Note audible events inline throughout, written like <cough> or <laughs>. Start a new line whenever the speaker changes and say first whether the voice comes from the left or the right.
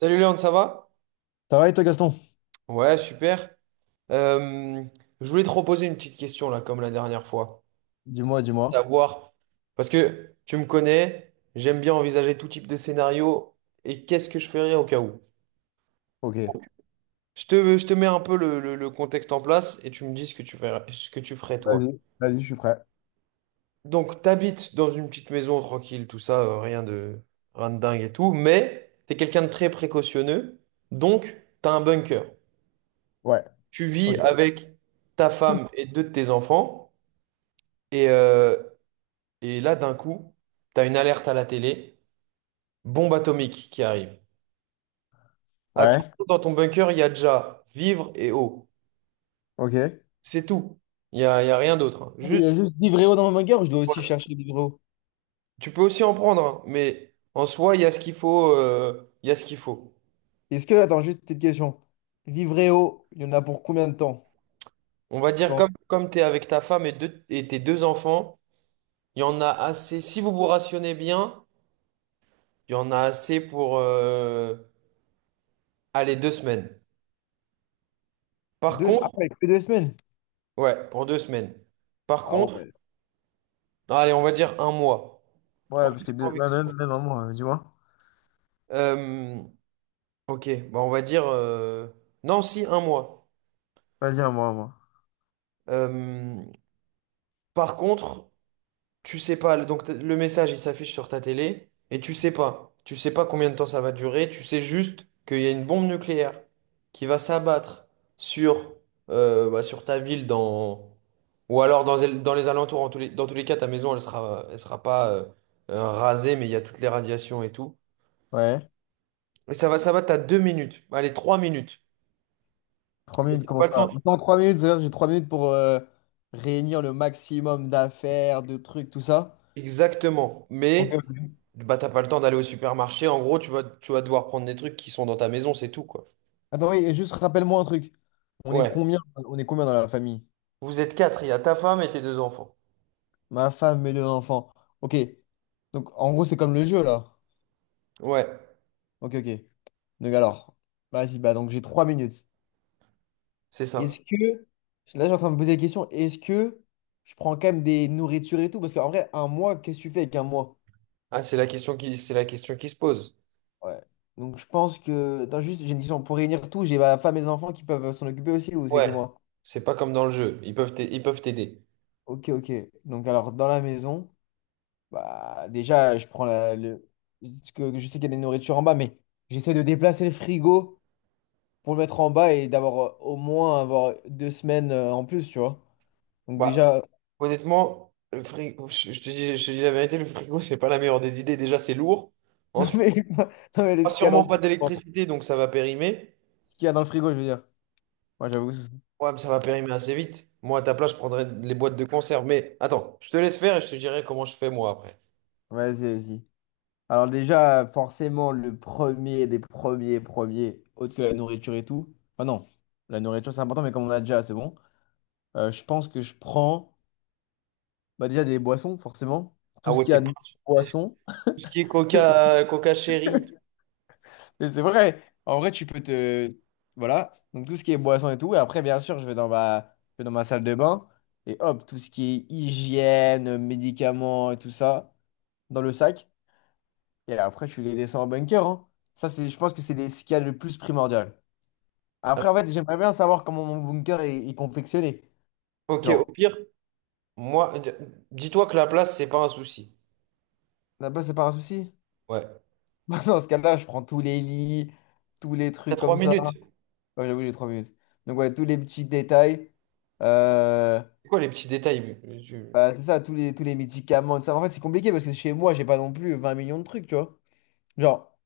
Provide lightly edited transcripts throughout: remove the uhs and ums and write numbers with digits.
right: Salut Léon, ça va?
left: Ça va et toi, Gaston?
right: Ouais, super. Euh, je voulais te reposer une petite question là, comme la dernière fois.
left: Dis-moi, dis-moi.
right: Savoir, parce que tu me connais, j'aime bien envisager tout type de scénario et qu'est-ce que je ferais au cas où.
left: Ok.
right: Je te mets un peu le contexte en place et tu me dis ce que tu ferais, ce que tu ferais toi.
left: Vas-y, vas-y, je suis prêt.
right: Donc, t'habites dans une petite maison tranquille, tout ça, rien de, rien de dingue et tout, mais t'es quelqu'un de très précautionneux, donc t'as un bunker.
left: Ouais.
right: Tu vis
left: Ok.
right: avec ta femme et deux de tes enfants. Et, euh, et là, d'un coup, tu as une alerte à la télé, bombe atomique qui arrive.
left: Ouais.
right: Attention, dans ton bunker, il y a déjà vivre et eau.
left: Ok.
right: C'est tout. Il y a rien d'autre, hein.
left: Il y
right: Juste,
left: a juste Vivreo dans ma guerre ou je dois aussi chercher Vivreo?
right: tu peux aussi en prendre, hein, mais en soi, il y a ce qu'il faut. Il y a ce qu'il faut.
left: Est-ce que, attends, juste une petite question. Vivreo, il y en a pour combien de temps?
right: On va
left: Tu
right: dire,
left: penses?
right: comme tu es avec ta femme et et tes deux enfants, il y en a assez. Si vous vous rationnez bien, il y en a assez pour aller 2 semaines. Par
left: Ah
right: contre,
left: ouais, que 2 semaines?
right: ouais, pour 2 semaines. Par
left: Ah
right: contre,
left: ouais.
right: allez, on va dire un mois. Un
left: Ouais, parce que
right: petit peu envie
left: ouais, même,
right: de
left: même un mois, dis-moi.
right: Euh, ok, bah, on va dire... Non, si, un mois.
left: Vas-y, un mois un mois.
right: Euh, Par contre, tu sais pas, le message, il s'affiche sur ta télé, et tu sais pas. Tu sais pas combien de temps ça va durer, tu sais juste qu'il y a une bombe nucléaire qui va s'abattre sur, sur ta ville dans... Ou alors dans les alentours, dans tous les cas, ta maison, elle sera pas rasée, mais il y a toutes les radiations et tout.
left: Ouais.
right: Et ça va, t'as 2 minutes, allez, 3 minutes.
left: Trois
right: T'as
left: minutes, comment
right: pas le
left: ça?
right: temps.
left: Dans 3 minutes, c'est-à-dire que j'ai 3 minutes pour réunir le maximum d'affaires, de trucs, tout ça.
right: Exactement.
left: Ok,
right: Mais bah t'as pas le temps d'aller au supermarché. En gros, tu vas devoir prendre des trucs qui sont dans ta maison, c'est tout, quoi.
left: attends, oui, et juste rappelle-moi un truc.
right: Ouais,
left: On est combien dans la famille?
right: vous êtes quatre, il y a ta femme et tes deux enfants.
left: Ma femme, mes 2 enfants. Ok. Donc, en gros, c'est comme le jeu, là.
right: Ouais.
left: Ok, ok. Donc, alors, vas-y, bah, donc j'ai 3 minutes.
right: C'est
left: Est-ce
right: ça.
left: que, là, j'ai en train de me poser la question, est-ce que je prends quand même des nourritures et tout? Parce qu'en vrai, un mois, qu'est-ce que tu fais avec un mois?
right: Ah, c'est la question qui se pose.
left: Ouais. Donc, je pense que, attends, juste, j'ai une question. Pour réunir tout, j'ai ma femme et mes enfants qui peuvent s'en occuper aussi, ou c'est que
right: Ouais.
left: moi?
right: C'est pas comme dans le jeu. Ils peuvent t'aider.
left: Ok, ok. Donc, alors, dans la maison. Bah, déjà, je prends Je sais qu'il y a des nourritures en bas, mais j'essaie de déplacer le frigo pour le mettre en bas et d'avoir au moins avoir 2 semaines, en plus, tu vois. Donc
right: Bah,
left: déjà. <laughs>
right: honnêtement, le frigo, je te dis la vérité, le frigo, c'est pas la meilleure des idées. Déjà, c'est lourd.
left: Non
right: Ensuite,
left: mais, non, mais
right: pas
left: ce qu'il y a dans
right: sûrement
left: le
right: pas
left: frigo.
right: d'électricité, donc ça va périmer.
left: Ce qu'il y a dans le frigo, je veux dire. Moi, j'avoue. Ça.
right: Ouais, mais ça va périmer assez vite. Moi, à ta place, je prendrais les boîtes de conserve. Mais attends, je te laisse faire et je te dirai comment je fais moi après.
left: Vas-y, vas-y. Alors déjà, forcément, le premier des premiers, autre que la nourriture et tout. Enfin non, la nourriture c'est important, mais comme on a déjà, c'est bon. Je pense que je prends bah, déjà des boissons, forcément.
right: Ah
left: Tout ce
right: ouais,
left: qu'il y
right: t'es
left: a
right: pas.
left: de boissons.
right: Tout ce qui est Coca, Coca Cherry.
left: Et c'est vrai. En vrai, tu peux te... Voilà. Donc, tout ce qui est boisson et tout. Et après, bien sûr, je vais dans ma salle de bain. Et hop, tout ce qui est hygiène, médicaments et tout ça, dans le sac. Et après, tu les descends en bunker, hein. Ça, c'est, je pense que c'est ce qu'il y a le plus primordial. Après, en fait, j'aimerais bien savoir comment mon bunker est confectionné.
right: Ok, au
left: Genre,
right: pire, moi, d- dis-toi que la place, c'est pas un souci.
left: là-bas, c'est pas un souci.
right: Ouais.
left: <laughs> Dans ce cas-là, je prends tous les lits, tous les
right: T'as
left: trucs
right: trois
left: comme ça.
right: minutes.
left: Ouais, j'avoue, j'ai 3 minutes. Donc, ouais, tous les petits détails. Euh...
right: C'est quoi les petits détails? Tu-
left: Bah, c'est ça, tous les médicaments, tout ça. En fait, c'est compliqué parce que chez moi, j'ai pas non plus 20 millions de trucs, tu vois. Genre,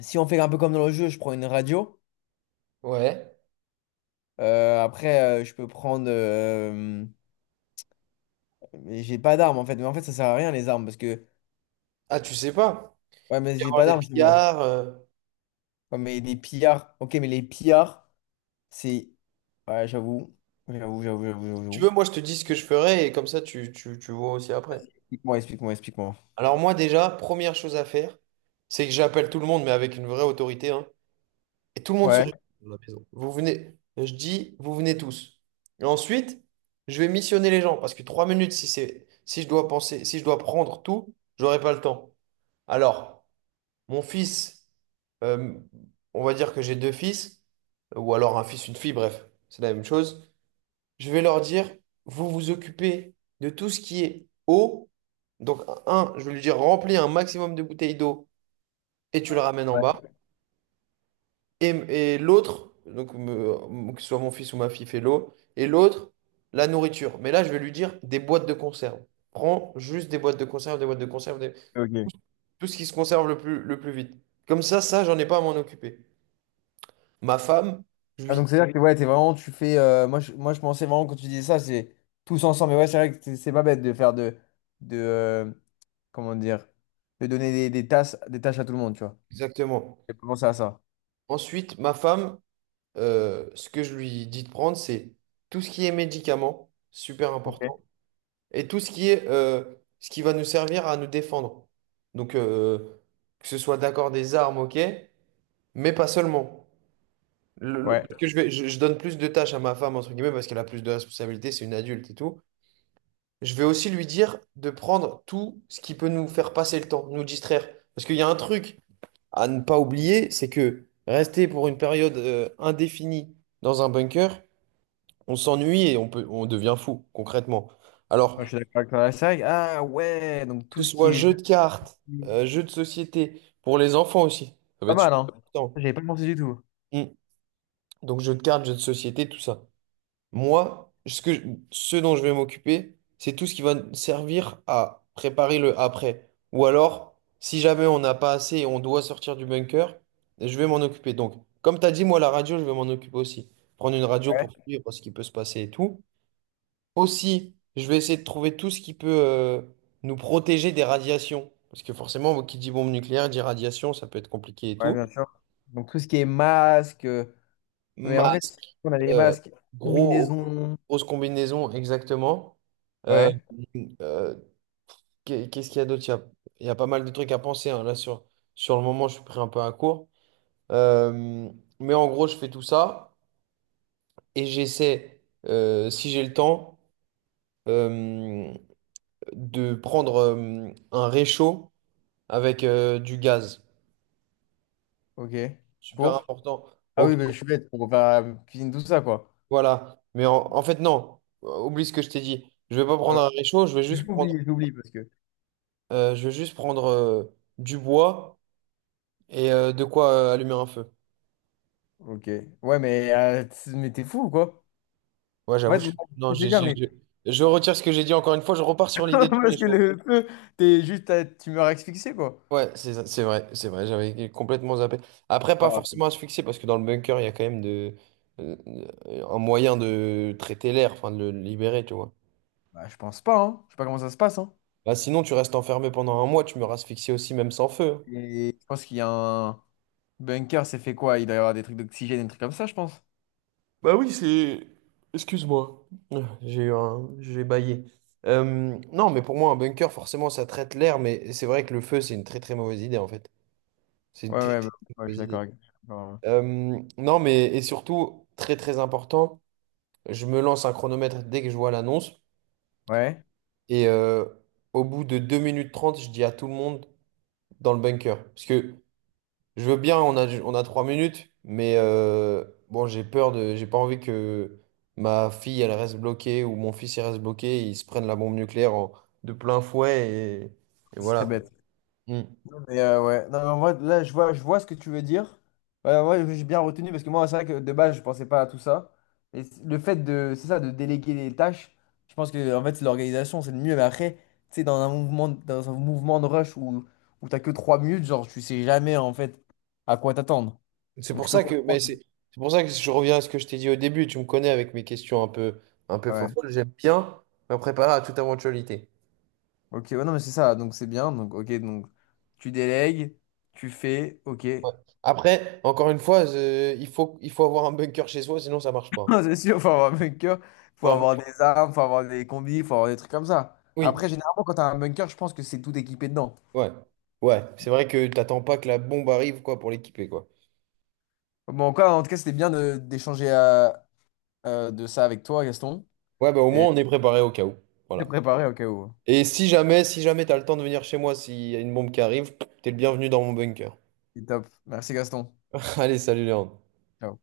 left: si on fait un peu comme dans le jeu, je prends une radio.
right: Ouais.
left: Après, je peux prendre. Mais j'ai pas d'armes en fait. Mais en fait, ça sert à rien les armes parce que.
right: Ah, tu sais pas.
left: Ouais, mais
right: Il va y
left: j'ai
right: avoir
left: pas
right: des
left: d'armes, c'est moi.
right: pillards.
left: Ouais, mais les pillards. Ok, mais les pillards, c'est. Ouais, j'avoue. J'avoue, j'avoue, j'avoue,
right: Si tu
left: j'avoue.
right: veux, moi, je te dis ce que je ferai et comme ça, tu vois aussi après.
left: Explique-moi, explique-moi, explique-moi.
right: Alors, moi, déjà, première chose à faire, c'est que j'appelle tout le monde, mais avec une vraie autorité, hein. Et tout le monde se
left: Ouais.
right: réunit dans la maison. Vous venez, je dis, vous venez tous. Et ensuite, je vais missionner les gens parce que 3 minutes, si c'est, si je dois penser, si je dois prendre tout, j'aurai pas le temps. Alors, mon fils, euh, on va dire que j'ai 2 fils, ou alors un fils, une fille, bref, c'est la même chose. Je vais leur dire, vous vous occupez de tout ce qui est eau. Donc, un, je vais lui dire, remplis un maximum de bouteilles d'eau et tu le ramènes en
left: Ouais,
right: bas. Et l'autre, que ce soit mon fils ou ma fille fait l'eau, et l'autre, la nourriture. Mais là, je vais lui dire des boîtes de conserve. Prends juste des boîtes de conserve,
left: ok.
right: tout ce qui se conserve le plus vite. Comme ça, j'en ai pas à m'en occuper. Ma femme, je
left: Ah, donc
right: lui...
left: c'est-à-dire que ouais, t'es vraiment, tu fais. Moi, je pensais vraiment quand tu disais ça, c'est tous ensemble. Mais ouais, c'est vrai que c'est pas bête de faire de comment dire, de donner des tâches à tout le monde, tu vois.
right: Exactement.
left: J'ai pas pensé à ça.
right: Ensuite, ma femme, ce que je lui dis de prendre, c'est tout ce qui est médicaments, super important,
left: Ok.
right: et tout ce qui est ce qui va nous servir à nous défendre. Donc, que ce soit d'accord des armes, ok, mais pas seulement.
left: Ouais.
right: Parce que je vais, je donne plus de tâches à ma femme, entre guillemets, parce qu'elle a plus de responsabilités, c'est une adulte et tout. Je vais aussi lui dire de prendre tout ce qui peut nous faire passer le temps, nous distraire. Parce qu'il y a un truc à ne pas oublier, c'est que rester pour une période indéfinie dans un bunker, on s'ennuie et on peut, on devient fou, concrètement. Alors,
left: Moi, je suis d'accord avec toi. C'est vrai ah ouais, donc
right: que
left: tout
right: ce
left: ce qui
right: soit
left: est
right: jeu de cartes, jeu de société, pour les enfants aussi, ça va
left: pas
right: être
left: mal,
right: super
left: hein.
right: important.
left: Ça, j'avais pas pensé du tout.
right: Mm. Donc, jeu de cartes, jeu de société, tout ça. Moi, ce dont je vais m'occuper, c'est tout ce qui va nous servir à préparer le après. Ou alors, si jamais on n'a pas assez et on doit sortir du bunker, je vais m'en occuper. Donc, comme tu as dit, moi, la radio, je vais m'en occuper aussi. Prendre une radio
left: Ouais.
right: pour suivre ce qui peut se passer et tout. Aussi, je vais essayer de trouver tout ce qui peut nous protéger des radiations. Parce que forcément, qui dit bombe nucléaire dit radiation, ça peut être compliqué et
left: Ouais,
right: tout.
left: bien sûr. Donc tout ce qui est masque. Mais en
right: Ma
left: vrai, on a les
right: Euh,
left: masques,
right: gros,
left: combinaisons.
right: grosse combinaison, exactement. Euh,
left: Ouais.
right: euh, Qu'est-ce qu'il y a d'autre? Il y a pas mal de trucs à penser, hein. Là, sur, sur le moment, je suis pris un peu à court. Euh, mais en gros, je fais tout ça et j'essaie, si j'ai le temps, euh, de prendre un réchaud avec du gaz.
left: Ok.
right: Super
left: Pour.
right: important.
left: Ah
right: Ok,
left: oui, mais je suis bête pour faire la cuisine, tout ça, quoi.
right: voilà. Mais en fait, non. Oublie ce que je t'ai dit. Je vais pas prendre un réchaud, je vais juste prendre
left: J'oublie, j'oublie parce que.
right: Je vais juste prendre du bois et de quoi allumer un feu.
left: Ok. Ouais, mais t'es fou ou quoi?
right: Ouais,
left: En
right: j'avoue.
left: fait,
right: Je-
left: moi,
right: non,
left: je vais te dire, mais.
right: je retire ce que j'ai dit encore une fois. Je repars sur
left: <laughs>
right: l'idée du
left: Parce que
right: réchaud.
left: le feu, t'es juste à... tu meurs asphyxié, quoi.
right: Ouais, c'est vrai, c'est vrai. J'avais complètement zappé. Après, pas
left: Ah,
right: forcément asphyxier parce que dans le bunker, il y a quand même de, euh, un moyen de traiter l'air, enfin de le libérer, tu vois.
left: bah, je pense pas, hein. Je sais pas comment ça se passe, hein.
right: Bah, sinon, tu restes enfermé pendant un mois. Tu meurs asphyxié aussi, même sans feu, hein.
left: Et je pense qu'il y a un. Bunker, c'est fait quoi? Il doit y avoir des trucs d'oxygène, des trucs comme ça, je pense.
right: Bah oui, c'est... Excuse-moi, ah, j'ai eu un... j'ai bâillé. Euh, non, mais pour moi, un bunker, forcément, ça traite l'air, mais c'est vrai que le feu, c'est une très très mauvaise idée, en fait. C'est une
left: Ouais,
right: très
left: ouais, bah,
right: très
left: ouais, je suis
right: mauvaise
left: d'accord
right: idée.
left: avec. Ouais.
right: Non, mais et surtout, très très important, je me lance un chronomètre dès que je vois l'annonce,
left: Ouais,
right: et au bout de 2 minutes 30 je dis à tout le monde dans le bunker. Parce que je veux bien, on a 3 minutes, mais bon, j'ai peur de, j'ai pas envie que ma fille, elle reste bloquée ou mon fils, il reste bloqué, et ils se prennent la bombe nucléaire en- de plein fouet et
left: ce
right: voilà
left: serait
right: quoi.
left: bête.
right: Mm.
left: Et, ouais. Non, mais en là, je vois ce que tu veux dire. Ouais, ouais, j'ai bien retenu parce que moi, c'est vrai que de base, je pensais pas à tout ça. Et le fait de, c'est ça, de déléguer les tâches, je pense que en fait, c'est l'organisation, c'est le mieux. Mais après, tu sais, dans un mouvement de rush où t'as que 3 minutes, genre, tu sais jamais en fait à quoi t'attendre.
right: C'est
left: Donc,
right: pour
left: je peux
right: ça que, mais
left: comprendre.
right: c'est c'est pour ça que je reviens à ce que je t'ai dit au début. Tu me connais avec mes questions un peu
left: Ouais.
right: fofolles. J'aime bien me préparer à toute éventualité.
left: Ok, ouais, non, mais c'est ça. Donc, c'est bien. Donc, ok, donc, tu délègues, tu fais, ok.
right: Ouais. Après, encore une fois, il faut avoir un bunker chez soi, sinon ça marche
left: <laughs>
right: pas.
left: Non, c'est sûr, faut avoir un bunker, faut
right: Faut un-
left: avoir des armes, faut avoir des combis, faut avoir des trucs comme ça.
right: oui.
left: Après, généralement, quand t'as un bunker, je pense que c'est tout équipé dedans.
right: Ouais. Ouais, c'est vrai que t'attends pas que la bombe arrive, quoi, pour l'équiper, quoi.
left: Bon, en tout cas, c'était bien d'échanger de ça avec toi, Gaston.
right: Ouais, bah au
left: Et
right: moins on est préparé au cas où.
left: de
right: Voilà.
left: préparé au cas où.
right: Et si jamais, si jamais t'as le temps de venir chez moi, s'il y a une bombe qui arrive, t'es le bienvenu dans mon bunker.
left: C'est top. Merci, Gaston.
right: <laughs> Allez, salut Léon.
left: Ciao.